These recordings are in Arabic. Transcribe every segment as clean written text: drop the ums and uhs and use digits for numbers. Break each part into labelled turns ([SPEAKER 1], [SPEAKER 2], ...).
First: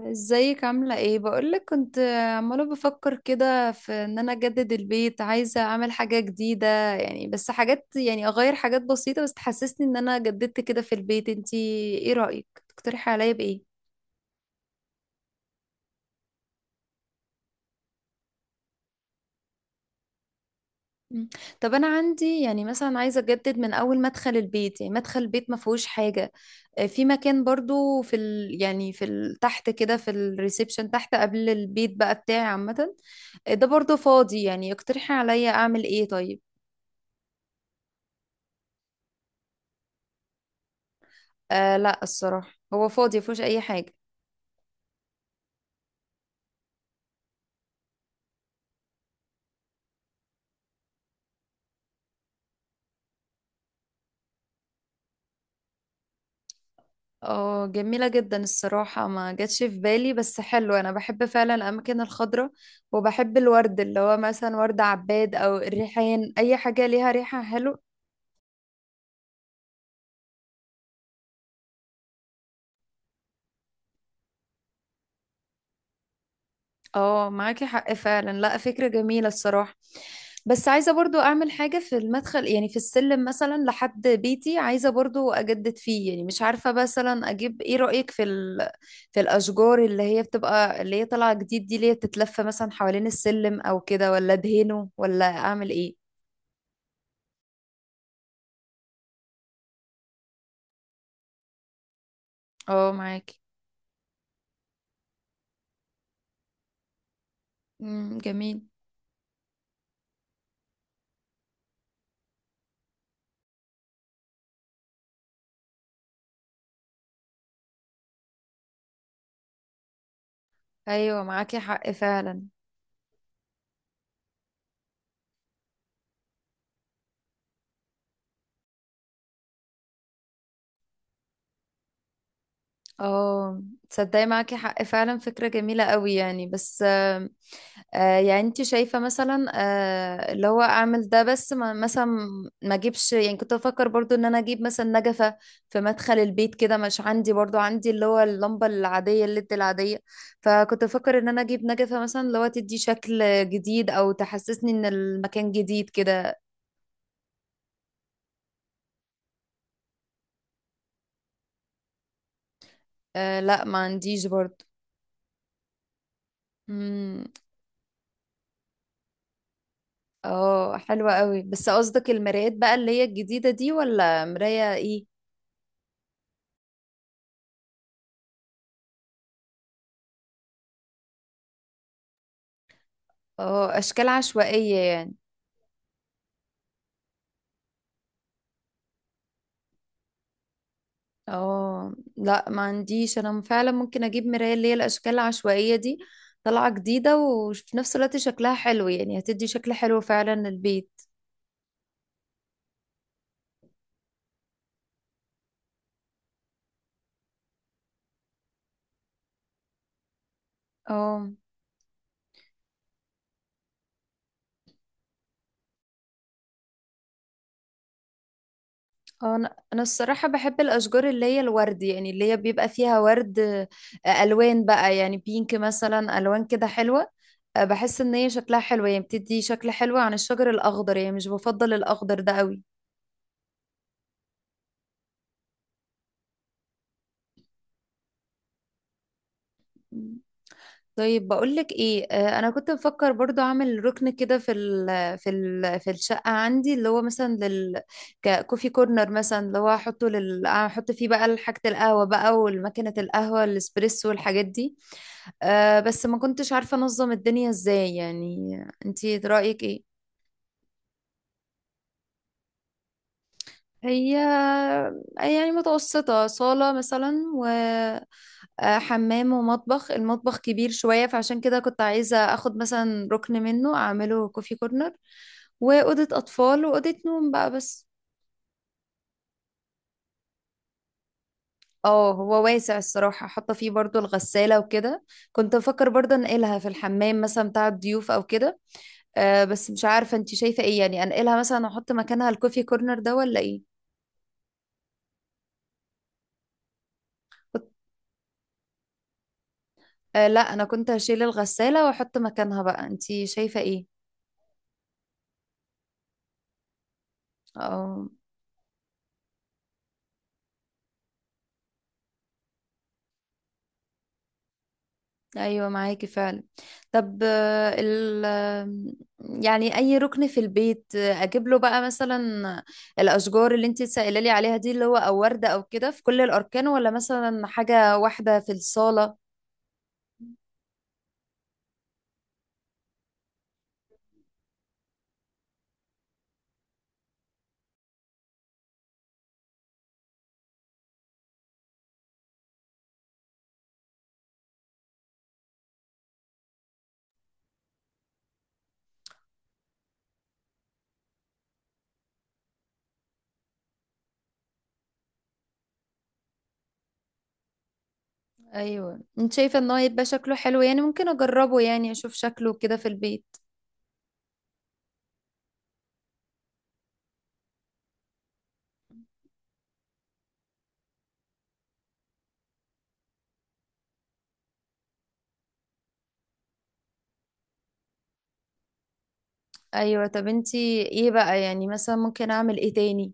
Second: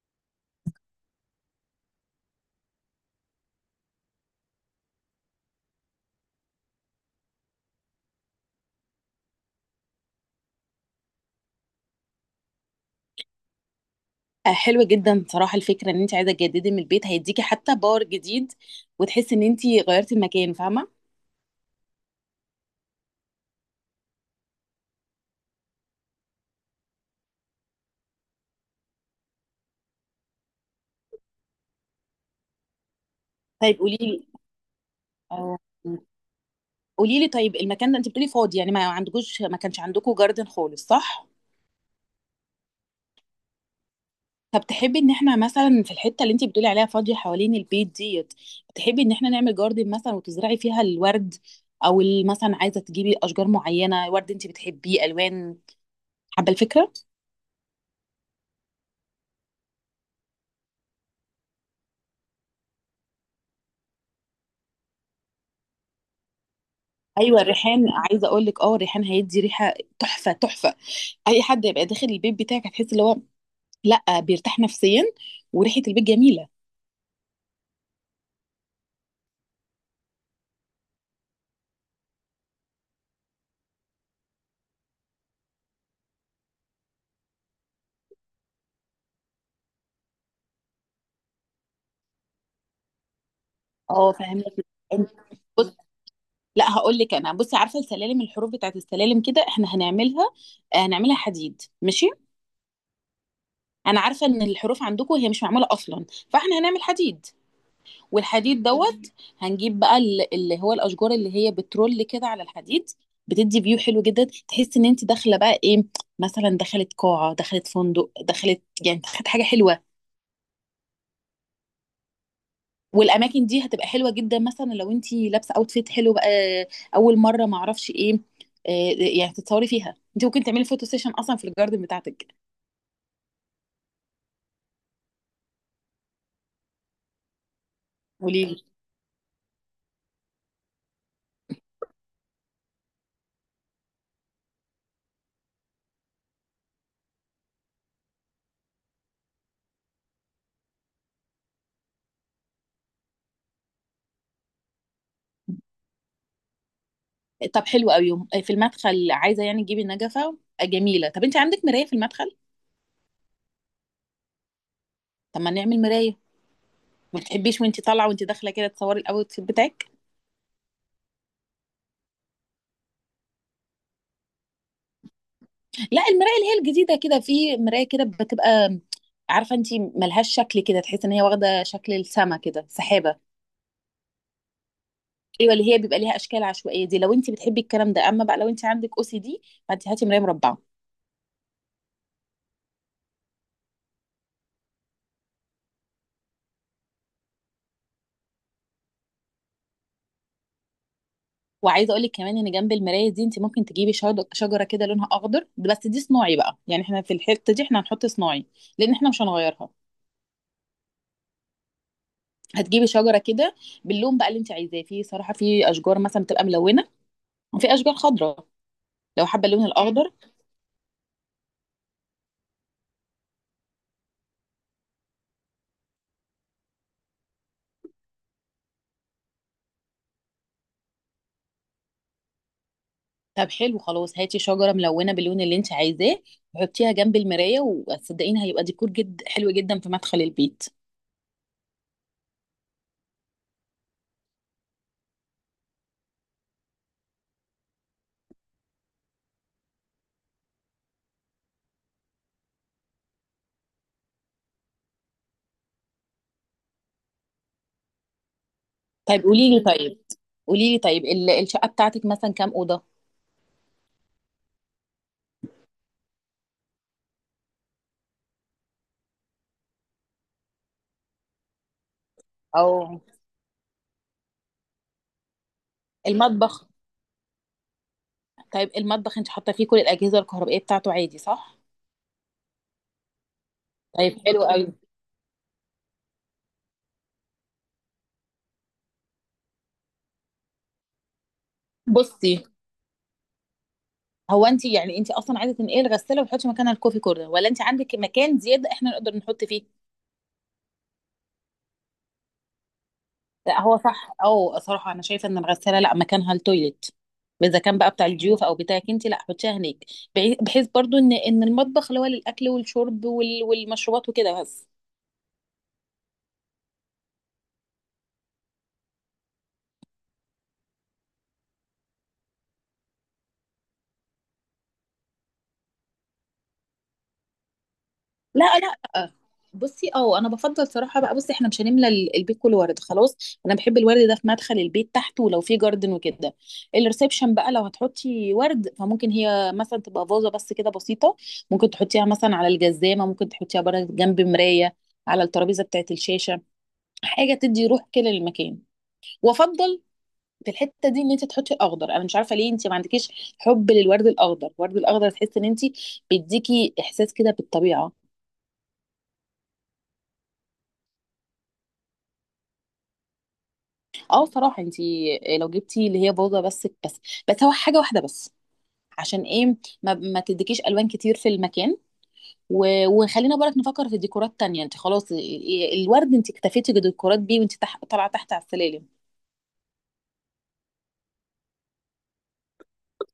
[SPEAKER 1] ازيك؟ عاملة ايه؟ بقولك كنت عمالة بفكر كده في ان انا اجدد البيت، عايزة اعمل حاجة جديدة يعني. بس حاجات يعني اغير حاجات بسيطة بس تحسسني ان انا جددت كده في البيت. انتي ايه رأيك؟ تقترحي عليا بايه؟
[SPEAKER 2] حلوة جدا صراحة، الفكرة ان انت عايزة تجددي من البيت هيديكي حتى باور جديد، وتحسي ان انت غيرتي المكان. فاهمة؟
[SPEAKER 1] مم. طب انا عندي يعني مثلا عايزة اجدد من اول مدخل البيت، يعني مدخل البيت ما فيهوش حاجة. في مكان برضو في ال تحت كده، في الريسبشن تحت قبل البيت بقى بتاعي عامة. ده
[SPEAKER 2] طيب،
[SPEAKER 1] برضو فاضي، يعني اقترحي عليا
[SPEAKER 2] اه
[SPEAKER 1] اعمل ايه طيب.
[SPEAKER 2] قولي لي طيب، المكان ده انت بتقولي فاضي، يعني ما عندكوش، ما كانش عندكوا جاردن خالص، صح؟
[SPEAKER 1] آه لا، الصراحة هو فاضي مفيهوش أي حاجة.
[SPEAKER 2] طب تحبي ان احنا مثلا في الحتة اللي انت بتقولي عليها فاضية حوالين البيت ديت، تحبي ان احنا نعمل جاردن مثلا وتزرعي فيها الورد؟ او مثلا عايزة تجيبي اشجار معينة، ورد انت بتحبيه، الوان. حابة الفكرة؟
[SPEAKER 1] اه جميلة جدا الصراحة، ما جاتش في بالي بس حلو. أنا بحب فعلا الأماكن الخضراء، وبحب الورد اللي هو مثلا ورد عباد أو الريحان، أي حاجة ليها
[SPEAKER 2] ايوه،
[SPEAKER 1] ريحة
[SPEAKER 2] الريحان،
[SPEAKER 1] حلوة.
[SPEAKER 2] عايزه اقول لك، الريحان هيدي ريحه تحفه تحفه. اي حد يبقى داخل البيت بتاعك هتحس اللي هو، لا، بيرتاح نفسيا وريحه البيت جميله.
[SPEAKER 1] اه معاكي حق فعلا. لا، فكرة جميلة الصراحة. بس عايزة برضو اعمل حاجة في المدخل، يعني في السلم مثلا لحد بيتي عايزة برضو اجدد فيه. يعني مش عارفة مثلا اجيب ايه، رأيك في الاشجار اللي هي طالعة جديد دي، اللي هي بتتلف مثلا حوالين السلم او كده،
[SPEAKER 2] اه
[SPEAKER 1] ولا
[SPEAKER 2] فاهمك.
[SPEAKER 1] ادهنه
[SPEAKER 2] أنت-
[SPEAKER 1] ولا اعمل
[SPEAKER 2] بص،
[SPEAKER 1] ايه؟
[SPEAKER 2] لا هقول لك انا، بصي، عارفه السلالم، الحروف بتاعت السلالم كده احنا هنعملها حديد، ماشي.
[SPEAKER 1] اه معاكي.
[SPEAKER 2] انا عارفه ان الحروف عندكم هي مش معموله اصلا، فاحنا هنعمل حديد. والحديد
[SPEAKER 1] جميل.
[SPEAKER 2] دوت هنجيب بقى اللي هو الاشجار اللي هي بترول كده على الحديد. بتدي فيو حلو جدا، تحس ان انت داخله بقى ايه، مثلا دخلت قاعه، دخلت فندق، دخلت يعني دخلت حاجه حلوه.
[SPEAKER 1] ايوه معاكي حق فعلا.
[SPEAKER 2] والاماكن دي هتبقى حلوه جدا، مثلا لو انت لابسه اوتفيت حلو بقى، اول مره ما اعرفش ايه، آه، يعني تتصوري فيها، انت ممكن تعملي فوتو سيشن اصلا في الجاردن بتاعتك.
[SPEAKER 1] اه، تصدقي معاكي حق فعلا، فكرة جميلة قوي يعني. بس يعني
[SPEAKER 2] قولي لي.
[SPEAKER 1] انت شايفة مثلا، اللي هو اعمل ده بس ما مثلا، ما اجيبش. يعني كنت بفكر برضو ان انا اجيب مثلا نجفة في مدخل البيت كده. مش عندي، برضو عندي اللي هو اللمبة العادية، الليد العادية. فكنت بفكر ان انا اجيب نجفة مثلا، اللي هو تدي شكل جديد او تحسسني ان المكان جديد كده.
[SPEAKER 2] طب حلو قوي، في المدخل عايزه يعني تجيبي نجفه، جميله. طب انت عندك مرايه في المدخل؟
[SPEAKER 1] أه لا، ما عنديش برضو.
[SPEAKER 2] طب ما نعمل مرايه؟ ما
[SPEAKER 1] امم.
[SPEAKER 2] بتحبيش وانت طالعه وانت داخله كده تصوري الاوت فيت بتاعك؟
[SPEAKER 1] اه حلوة قوي، بس قصدك المرايات بقى اللي هي الجديدة دي ولا مراية ايه؟
[SPEAKER 2] لا، المرايه اللي هي الجديده كده، في مرايه كده بتبقى، عارفه انت ملهاش شكل كده، تحس ان هي واخده شكل السما كده، سحابه.
[SPEAKER 1] اه، اشكال عشوائية يعني.
[SPEAKER 2] ايوه، اللي هي بيبقى ليها اشكال عشوائيه دي لو انت بتحبي الكلام ده. اما بقى لو انت عندك او سي دي فانت هاتي مرايه مربعه.
[SPEAKER 1] اه لا، ما عنديش انا فعلا. ممكن اجيب مراية اللي هي الاشكال العشوائية دي، طالعة جديدة وفي نفس الوقت شكلها حلو، يعني هتدي شكل حلو فعلا للبيت.
[SPEAKER 2] وعايزه اقول لك كمان ان جنب المرايه دي انت ممكن تجيبي شجره كده لونها اخضر، بس دي صناعي بقى، يعني احنا في الحته دي احنا هنحط صناعي لان احنا مش هنغيرها.
[SPEAKER 1] اه.
[SPEAKER 2] هتجيبي شجره كده باللون بقى اللي انت عايزاه، في صراحه في اشجار مثلا بتبقى ملونه، وفي اشجار خضراء لو
[SPEAKER 1] اه،
[SPEAKER 2] حابه
[SPEAKER 1] انا
[SPEAKER 2] اللون
[SPEAKER 1] انا
[SPEAKER 2] الاخضر.
[SPEAKER 1] الصراحة بحب الاشجار اللي هي الورد، يعني اللي هي بيبقى فيها ورد. الوان بقى، يعني بينك مثلا الوان كده حلوة. بحس ان هي شكلها حلو، يعني بتدي شكل حلو عن الشجر الاخضر، يعني مش بفضل الاخضر ده قوي.
[SPEAKER 2] طب حلو، خلاص هاتي شجره ملونه باللون اللي انت عايزاه وحطيها جنب المرايه، وصدقيني هيبقى ديكور جد حلو جدا في مدخل البيت.
[SPEAKER 1] طيب بقولك ايه، انا كنت بفكر برضو اعمل ركن كده في ال في ال في الشقه عندي، اللي هو مثلا ككوفي كورنر مثلا، اللي هو احطه، احط فيه بقى حاجه القهوه بقى، والماكينه القهوه الاسبريسو، والحاجات دي. بس ما كنتش عارفه انظم الدنيا ازاي يعني. انتي
[SPEAKER 2] طيب قولي لي
[SPEAKER 1] رايك ايه؟
[SPEAKER 2] طيب قولي لي طيب الشقه بتاعتك مثلا كام اوضه؟
[SPEAKER 1] هي يعني متوسطه، صاله مثلا، حمام ومطبخ. المطبخ كبير شوية، فعشان كده كنت عايزة اخد
[SPEAKER 2] او
[SPEAKER 1] مثلا ركن منه اعمله كوفي كورنر. وأوضة أطفال
[SPEAKER 2] المطبخ.
[SPEAKER 1] وأوضة نوم بقى بس.
[SPEAKER 2] طيب المطبخ انت حاطه فيه كل الاجهزه الكهربائيه بتاعته عادي، صح؟
[SPEAKER 1] اه، هو واسع الصراحة، حاطة فيه برضو
[SPEAKER 2] طيب حلو
[SPEAKER 1] الغسالة
[SPEAKER 2] قوي.
[SPEAKER 1] وكده. كنت بفكر برضو انقلها في الحمام مثلا بتاع الضيوف او كده. بس مش عارفة انتي شايفة ايه، يعني انقلها مثلا احط مكانها
[SPEAKER 2] بصي،
[SPEAKER 1] الكوفي كورنر ده ولا ايه؟
[SPEAKER 2] هو انت يعني انت اصلا عايزه تنقلي الغساله وتحطي مكانها الكوفي كورنر، ولا انت
[SPEAKER 1] كنت-
[SPEAKER 2] عندك مكان زياده احنا نقدر نحط فيه؟
[SPEAKER 1] آه لا، انا كنت هشيل الغسالة واحط مكانها بقى، انتي شايفة
[SPEAKER 2] لا، هو
[SPEAKER 1] ايه؟
[SPEAKER 2] صح او صراحه انا شايفه ان الغساله لا مكانها التويليت، اذا كان بقى بتاع
[SPEAKER 1] اه.
[SPEAKER 2] الضيوف او بتاعك انت، لا حطيها هناك. بحيث برضو ان المطبخ اللي هو للاكل والشرب والمشروبات وكده بس.
[SPEAKER 1] ايوه معاكي فعلا. طب آه، ال آه، يعني اي ركن في البيت اجيب له بقى مثلا الاشجار اللي انت سائله لي عليها دي، اللي هو او ورده او كده، في كل الاركان ولا مثلا حاجه واحده
[SPEAKER 2] لا،
[SPEAKER 1] في
[SPEAKER 2] لا،
[SPEAKER 1] الصاله؟
[SPEAKER 2] بصي، انا بفضل صراحه بقى، بصي احنا مش هنملى البيت كله ورد، خلاص، انا بحب الورد ده في مدخل البيت تحت ولو في جاردن وكده. الريسبشن بقى لو هتحطي ورد، فممكن هي مثلا تبقى فازه بس كده بسيطه، ممكن تحطيها مثلا على الجزامه، ممكن تحطيها بره جنب مرايه، على الترابيزه بتاعت الشاشه، حاجه تدي روح كده للمكان. وافضل في الحته دي ان انت تحطي اخضر، انا مش عارفه ليه انت ما عندكيش حب للورد الاخضر، الورد الاخضر تحس ان انت بيديكي احساس كده بالطبيعه.
[SPEAKER 1] ايوه، انت شايفه ان هو يبقى شكله حلو، يعني ممكن اجربه يعني اشوف شكله كده في البيت.
[SPEAKER 2] اه صراحه انت لو جبتي اللي هي بوضه بس، بس هو حاجه واحده بس. عشان ايه؟ ما تديكيش الوان كتير في المكان، وخلينا بالك نفكر في ديكورات تانية. انت خلاص الورد انت اكتفيتي بديكورات بيه، وانت طالعه تحت على السلالم.
[SPEAKER 1] ايوه. طب انت ايه بقى، يعني مثلا ممكن اعمل ايه تاني؟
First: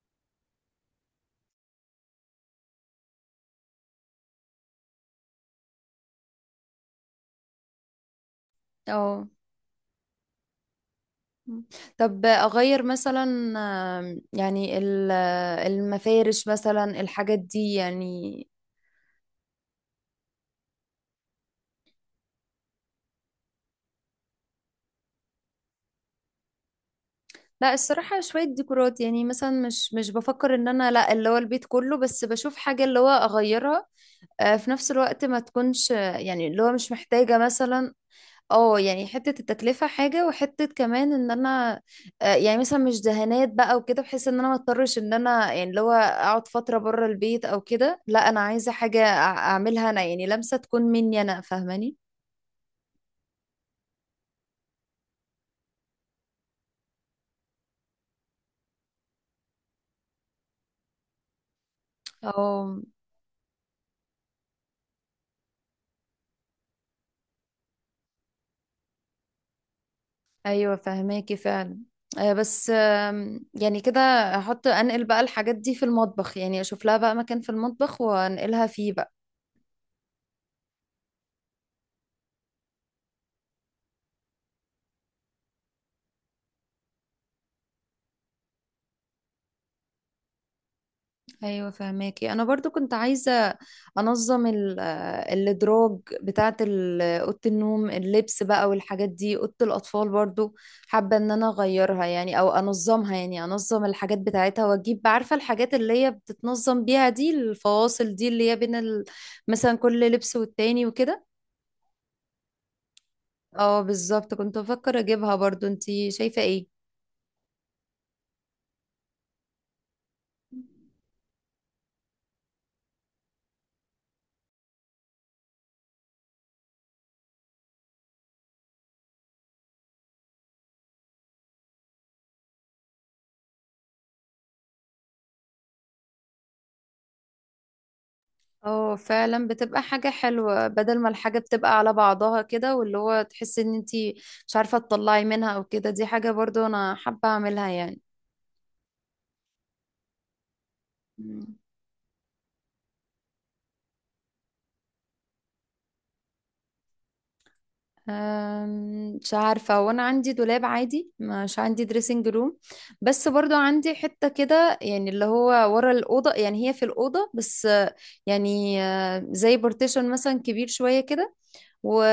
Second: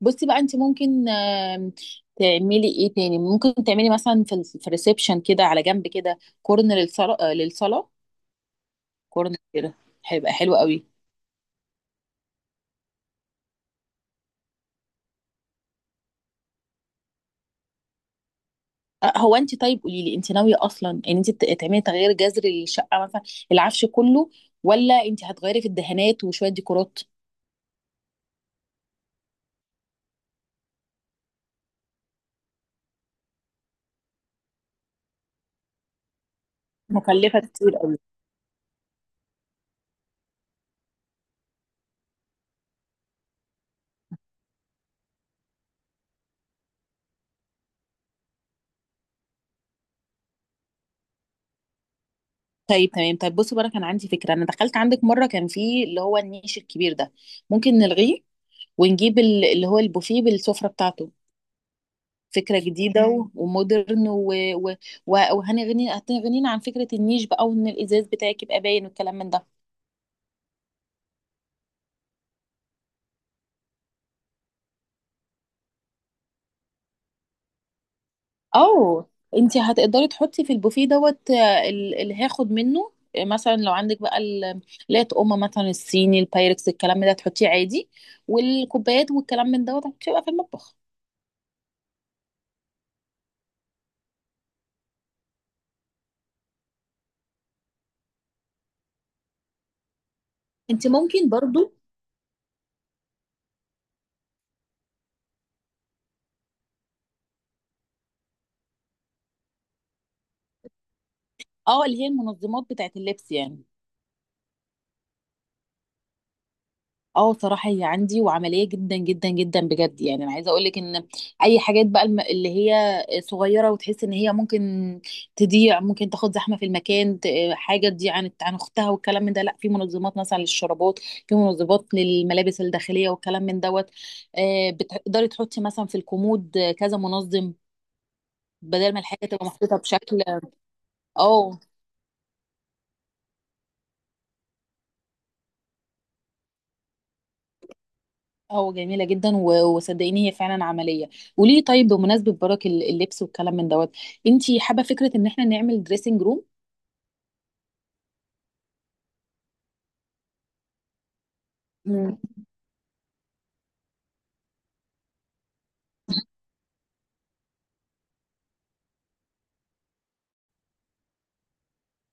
[SPEAKER 2] بصي بقى، انت ممكن تعملي ايه تاني؟ ممكن تعملي مثلا في الريسبشن كده على جنب كده كورن للصلاة، للصلاة
[SPEAKER 1] اه.
[SPEAKER 2] كورن كده، هيبقى حلو قوي.
[SPEAKER 1] مم. طب اغير مثلا، يعني المفارش مثلا، الحاجات دي يعني.
[SPEAKER 2] هو انت، طيب قولي لي، انت ناويه اصلا ان انت تعملي تغيير جذري للشقه؟ مثلا العفش كله، ولا انت هتغيري في الدهانات وشويه ديكورات
[SPEAKER 1] لا، الصراحة شوية ديكورات، يعني مثلا مش بفكر ان انا، لا اللي هو البيت كله، بس بشوف حاجة اللي هو اغيرها، في نفس الوقت ما تكونش، يعني اللي هو مش محتاجة
[SPEAKER 2] مكلفه كتير
[SPEAKER 1] مثلا.
[SPEAKER 2] قوي؟
[SPEAKER 1] اه، يعني حتة التكلفة حاجة، وحتة كمان ان انا، يعني مثلا مش دهانات بقى وكده، بحيث ان انا ما اضطرش ان انا يعني اللي هو اقعد فترة بره البيت او كده. لا، انا عايزة حاجة اعملها انا، يعني لمسة تكون مني انا، فاهماني؟
[SPEAKER 2] طيب تمام، طيب بصي بقى، انا كان عندي فكره، انا دخلت عندك مره كان في اللي هو النيش الكبير ده، ممكن نلغيه ونجيب اللي هو البوفيه بالسفره بتاعته. فكرة
[SPEAKER 1] اه.
[SPEAKER 2] جديدة ومودرن و... و... و- وهنغني هتغنينا عن فكرة النيش بقى، وان الازاز بتاعك يبقى باين والكلام من ده.
[SPEAKER 1] ايوه فاهماكي فعلا. بس يعني كده، انقل بقى الحاجات دي في المطبخ، يعني اشوف لها بقى مكان في المطبخ وانقلها فيه
[SPEAKER 2] او،
[SPEAKER 1] بقى.
[SPEAKER 2] انت هتقدري تحطي في البوفيه دوت، اللي هاخد منه، مثلا لو عندك بقى لا تقوم مثلا الصيني البايركس الكلام ده تحطيه عادي، والكوبايات والكلام من دوت هتبقى في المطبخ.
[SPEAKER 1] ايوه فهماكي. انا برضو كنت عايزه انظم الادراج بتاعه اوضه النوم، اللبس بقى والحاجات دي، اوضه الاطفال برضو.
[SPEAKER 2] انت
[SPEAKER 1] حابه
[SPEAKER 2] ممكن
[SPEAKER 1] ان انا
[SPEAKER 2] برضو،
[SPEAKER 1] اغيرها يعني او انظمها، يعني انظم الحاجات بتاعتها، واجيب عارفه الحاجات اللي هي بتتنظم بيها دي، الفواصل دي اللي هي بين مثلا كل لبس والتاني وكده.
[SPEAKER 2] اه اللي هي المنظمات بتاعت اللبس، يعني
[SPEAKER 1] اه بالظبط، كنت بفكر اجيبها برضو، انتي شايفه ايه؟
[SPEAKER 2] اه صراحة هي عندي وعملية جدا جدا جدا بجد، يعني انا عايزة اقولك ان اي حاجات بقى اللي هي صغيرة، وتحس ان هي ممكن تضيع، ممكن تاخد زحمة في المكان حاجة تضيع عن اختها والكلام من ده. لا، في منظمات مثلا للشرابات، في منظمات للملابس الداخلية والكلام من دوت. بتقدري تحطي مثلا في الكومود كذا منظم. بدل
[SPEAKER 1] اه
[SPEAKER 2] ما الحاجة تبقى
[SPEAKER 1] فعلا
[SPEAKER 2] محطوطة
[SPEAKER 1] بتبقى حاجة
[SPEAKER 2] بشكل،
[SPEAKER 1] حلوة، بدل ما الحاجة
[SPEAKER 2] اه
[SPEAKER 1] بتبقى على بعضها كده، واللي هو تحسي ان انتي مش عارفة تطلعي منها او كده. دي حاجة برضو انا حابة اعملها يعني.
[SPEAKER 2] اه جميلة جدا وصدقيني هي فعلا عملية.
[SPEAKER 1] مم.
[SPEAKER 2] وليه طيب، بمناسبة برك اللبس والكلام من دوت، انتي حابة فكرة ان احنا نعمل دريسنج روم؟
[SPEAKER 1] مش عارفة، وانا عندي دولاب عادي، مش عندي
[SPEAKER 2] مم.
[SPEAKER 1] دريسنج روم. بس برضو عندي حتة كده، يعني اللي هو ورا الأوضة، يعني هي في الأوضة بس، يعني زي بارتيشن مثلا كبير شوية كده، و...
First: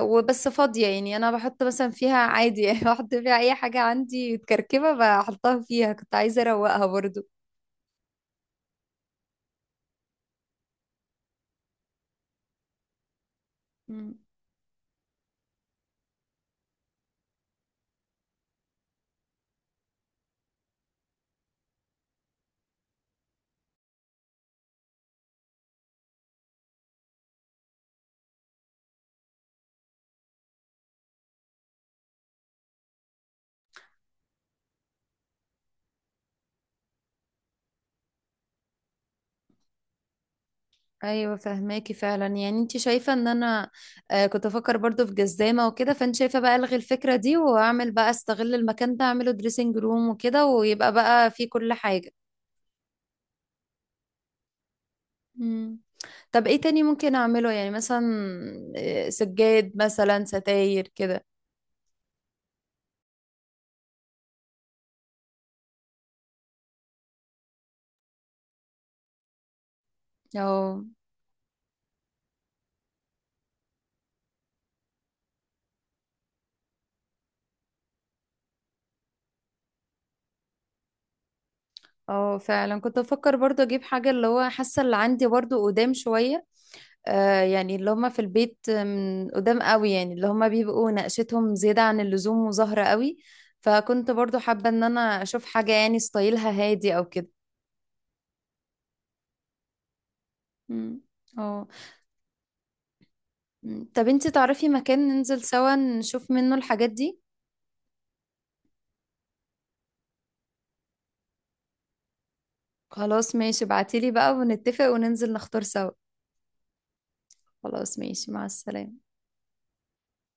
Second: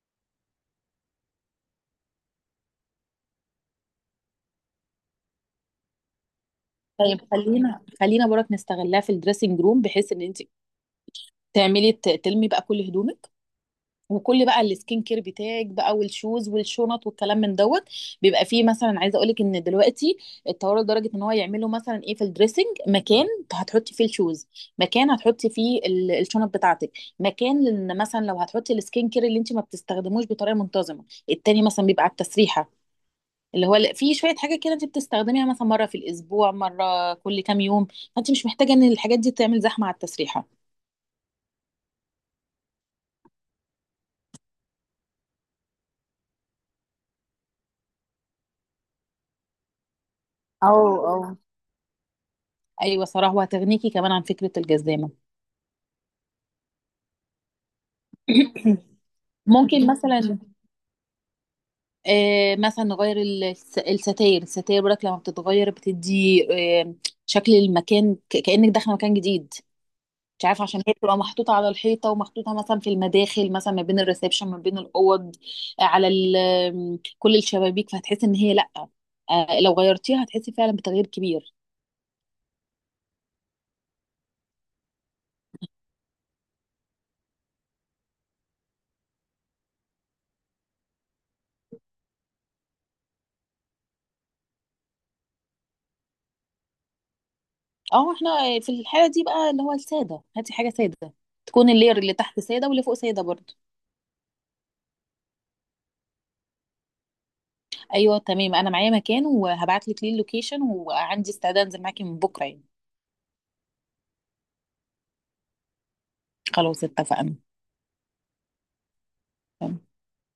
[SPEAKER 1] وبس فاضية يعني. أنا بحط مثلا فيها عادي يعني بحط فيها أي حاجة عندي متكركبة بحطها فيها، كنت عايزة أروقها برضو.
[SPEAKER 2] طيب خلينا برك نستغلها في الدريسنج روم، بحيث ان انتي تعملي تلمي بقى كل هدومك.
[SPEAKER 1] مم.
[SPEAKER 2] وكل بقى السكين كير بتاعك بقى والشوز والشنط والكلام من دوت. بيبقى فيه مثلا، عايزه اقول لك ان دلوقتي اتطوروا لدرجه ان هو يعملوا مثلا ايه في الدريسنج، مكان هتحطي فيه الشوز، مكان هتحطي فيه الشنط بتاعتك، مكان ان مثلا لو هتحطي السكين كير اللي انت ما بتستخدموش بطريقه منتظمه، التاني مثلا بيبقى على التسريحه، اللي هو في شويه حاجه كده انت بتستخدميها مثلا مره في الاسبوع، مره كل كام يوم، فانت مش محتاجه ان الحاجات دي تعمل زحمه على التسريحه.
[SPEAKER 1] ايوه فهماكي فعلا، يعني انت شايفه ان انا كنت افكر برضو في جزامه وكده، فانت شايفه بقى الغي الفكره دي واعمل بقى استغل المكان ده اعمله دريسنج روم وكده،
[SPEAKER 2] او
[SPEAKER 1] ويبقى
[SPEAKER 2] او
[SPEAKER 1] بقى فيه كل حاجه.
[SPEAKER 2] ايوه صراحه، وهتغنيكي كمان عن فكره الجزامه.
[SPEAKER 1] مم. طب ايه تاني ممكن اعمله، يعني مثلا سجاد
[SPEAKER 2] ممكن
[SPEAKER 1] مثلا،
[SPEAKER 2] مثلا،
[SPEAKER 1] ستاير كده.
[SPEAKER 2] مثلا نغير الستاير، الستاير برك لما بتتغير بتدي آه، شكل المكان، كأنك داخله مكان جديد. مش عارفه،
[SPEAKER 1] أو.
[SPEAKER 2] عشان هي بتبقى محطوطه على الحيطه، ومحطوطه مثلا في المداخل، مثلا ما بين الريسبشن ما بين الاوض، كل الشبابيك، فهتحس ان هي لا، لو غيرتيها هتحسي فعلا بتغيير كبير.
[SPEAKER 1] اه فعلا كنت بفكر برضو اجيب حاجة، اللي هو حاسة اللي عندي برضو قدام شوية، يعني اللي هما في البيت من قدام قوي، يعني اللي هما بيبقوا نقشتهم زيادة عن اللزوم وزهرة قوي. فكنت برضو حابة ان انا اشوف حاجة يعني ستايلها هادي او كده.
[SPEAKER 2] اه احنا، في الحاله دي بقى اللي هو الساده، هاتي حاجه
[SPEAKER 1] مم.
[SPEAKER 2] ساده،
[SPEAKER 1] اه.
[SPEAKER 2] تكون اللير اللي تحت ساده، واللي فوق ساده برضه.
[SPEAKER 1] مم. طب انتي تعرفي مكان ننزل سوا نشوف منه الحاجات دي؟
[SPEAKER 2] ايوه تمام، انا معايا مكان وهبعت لك ليه اللوكيشن، وعندي استعداد انزل معاكي من بكره يعني.
[SPEAKER 1] خلاص ماشي، ابعتيلي بقى ونتفق وننزل نختار سوا.
[SPEAKER 2] خلاص اتفقنا.
[SPEAKER 1] خلاص ماشي، مع السلامة.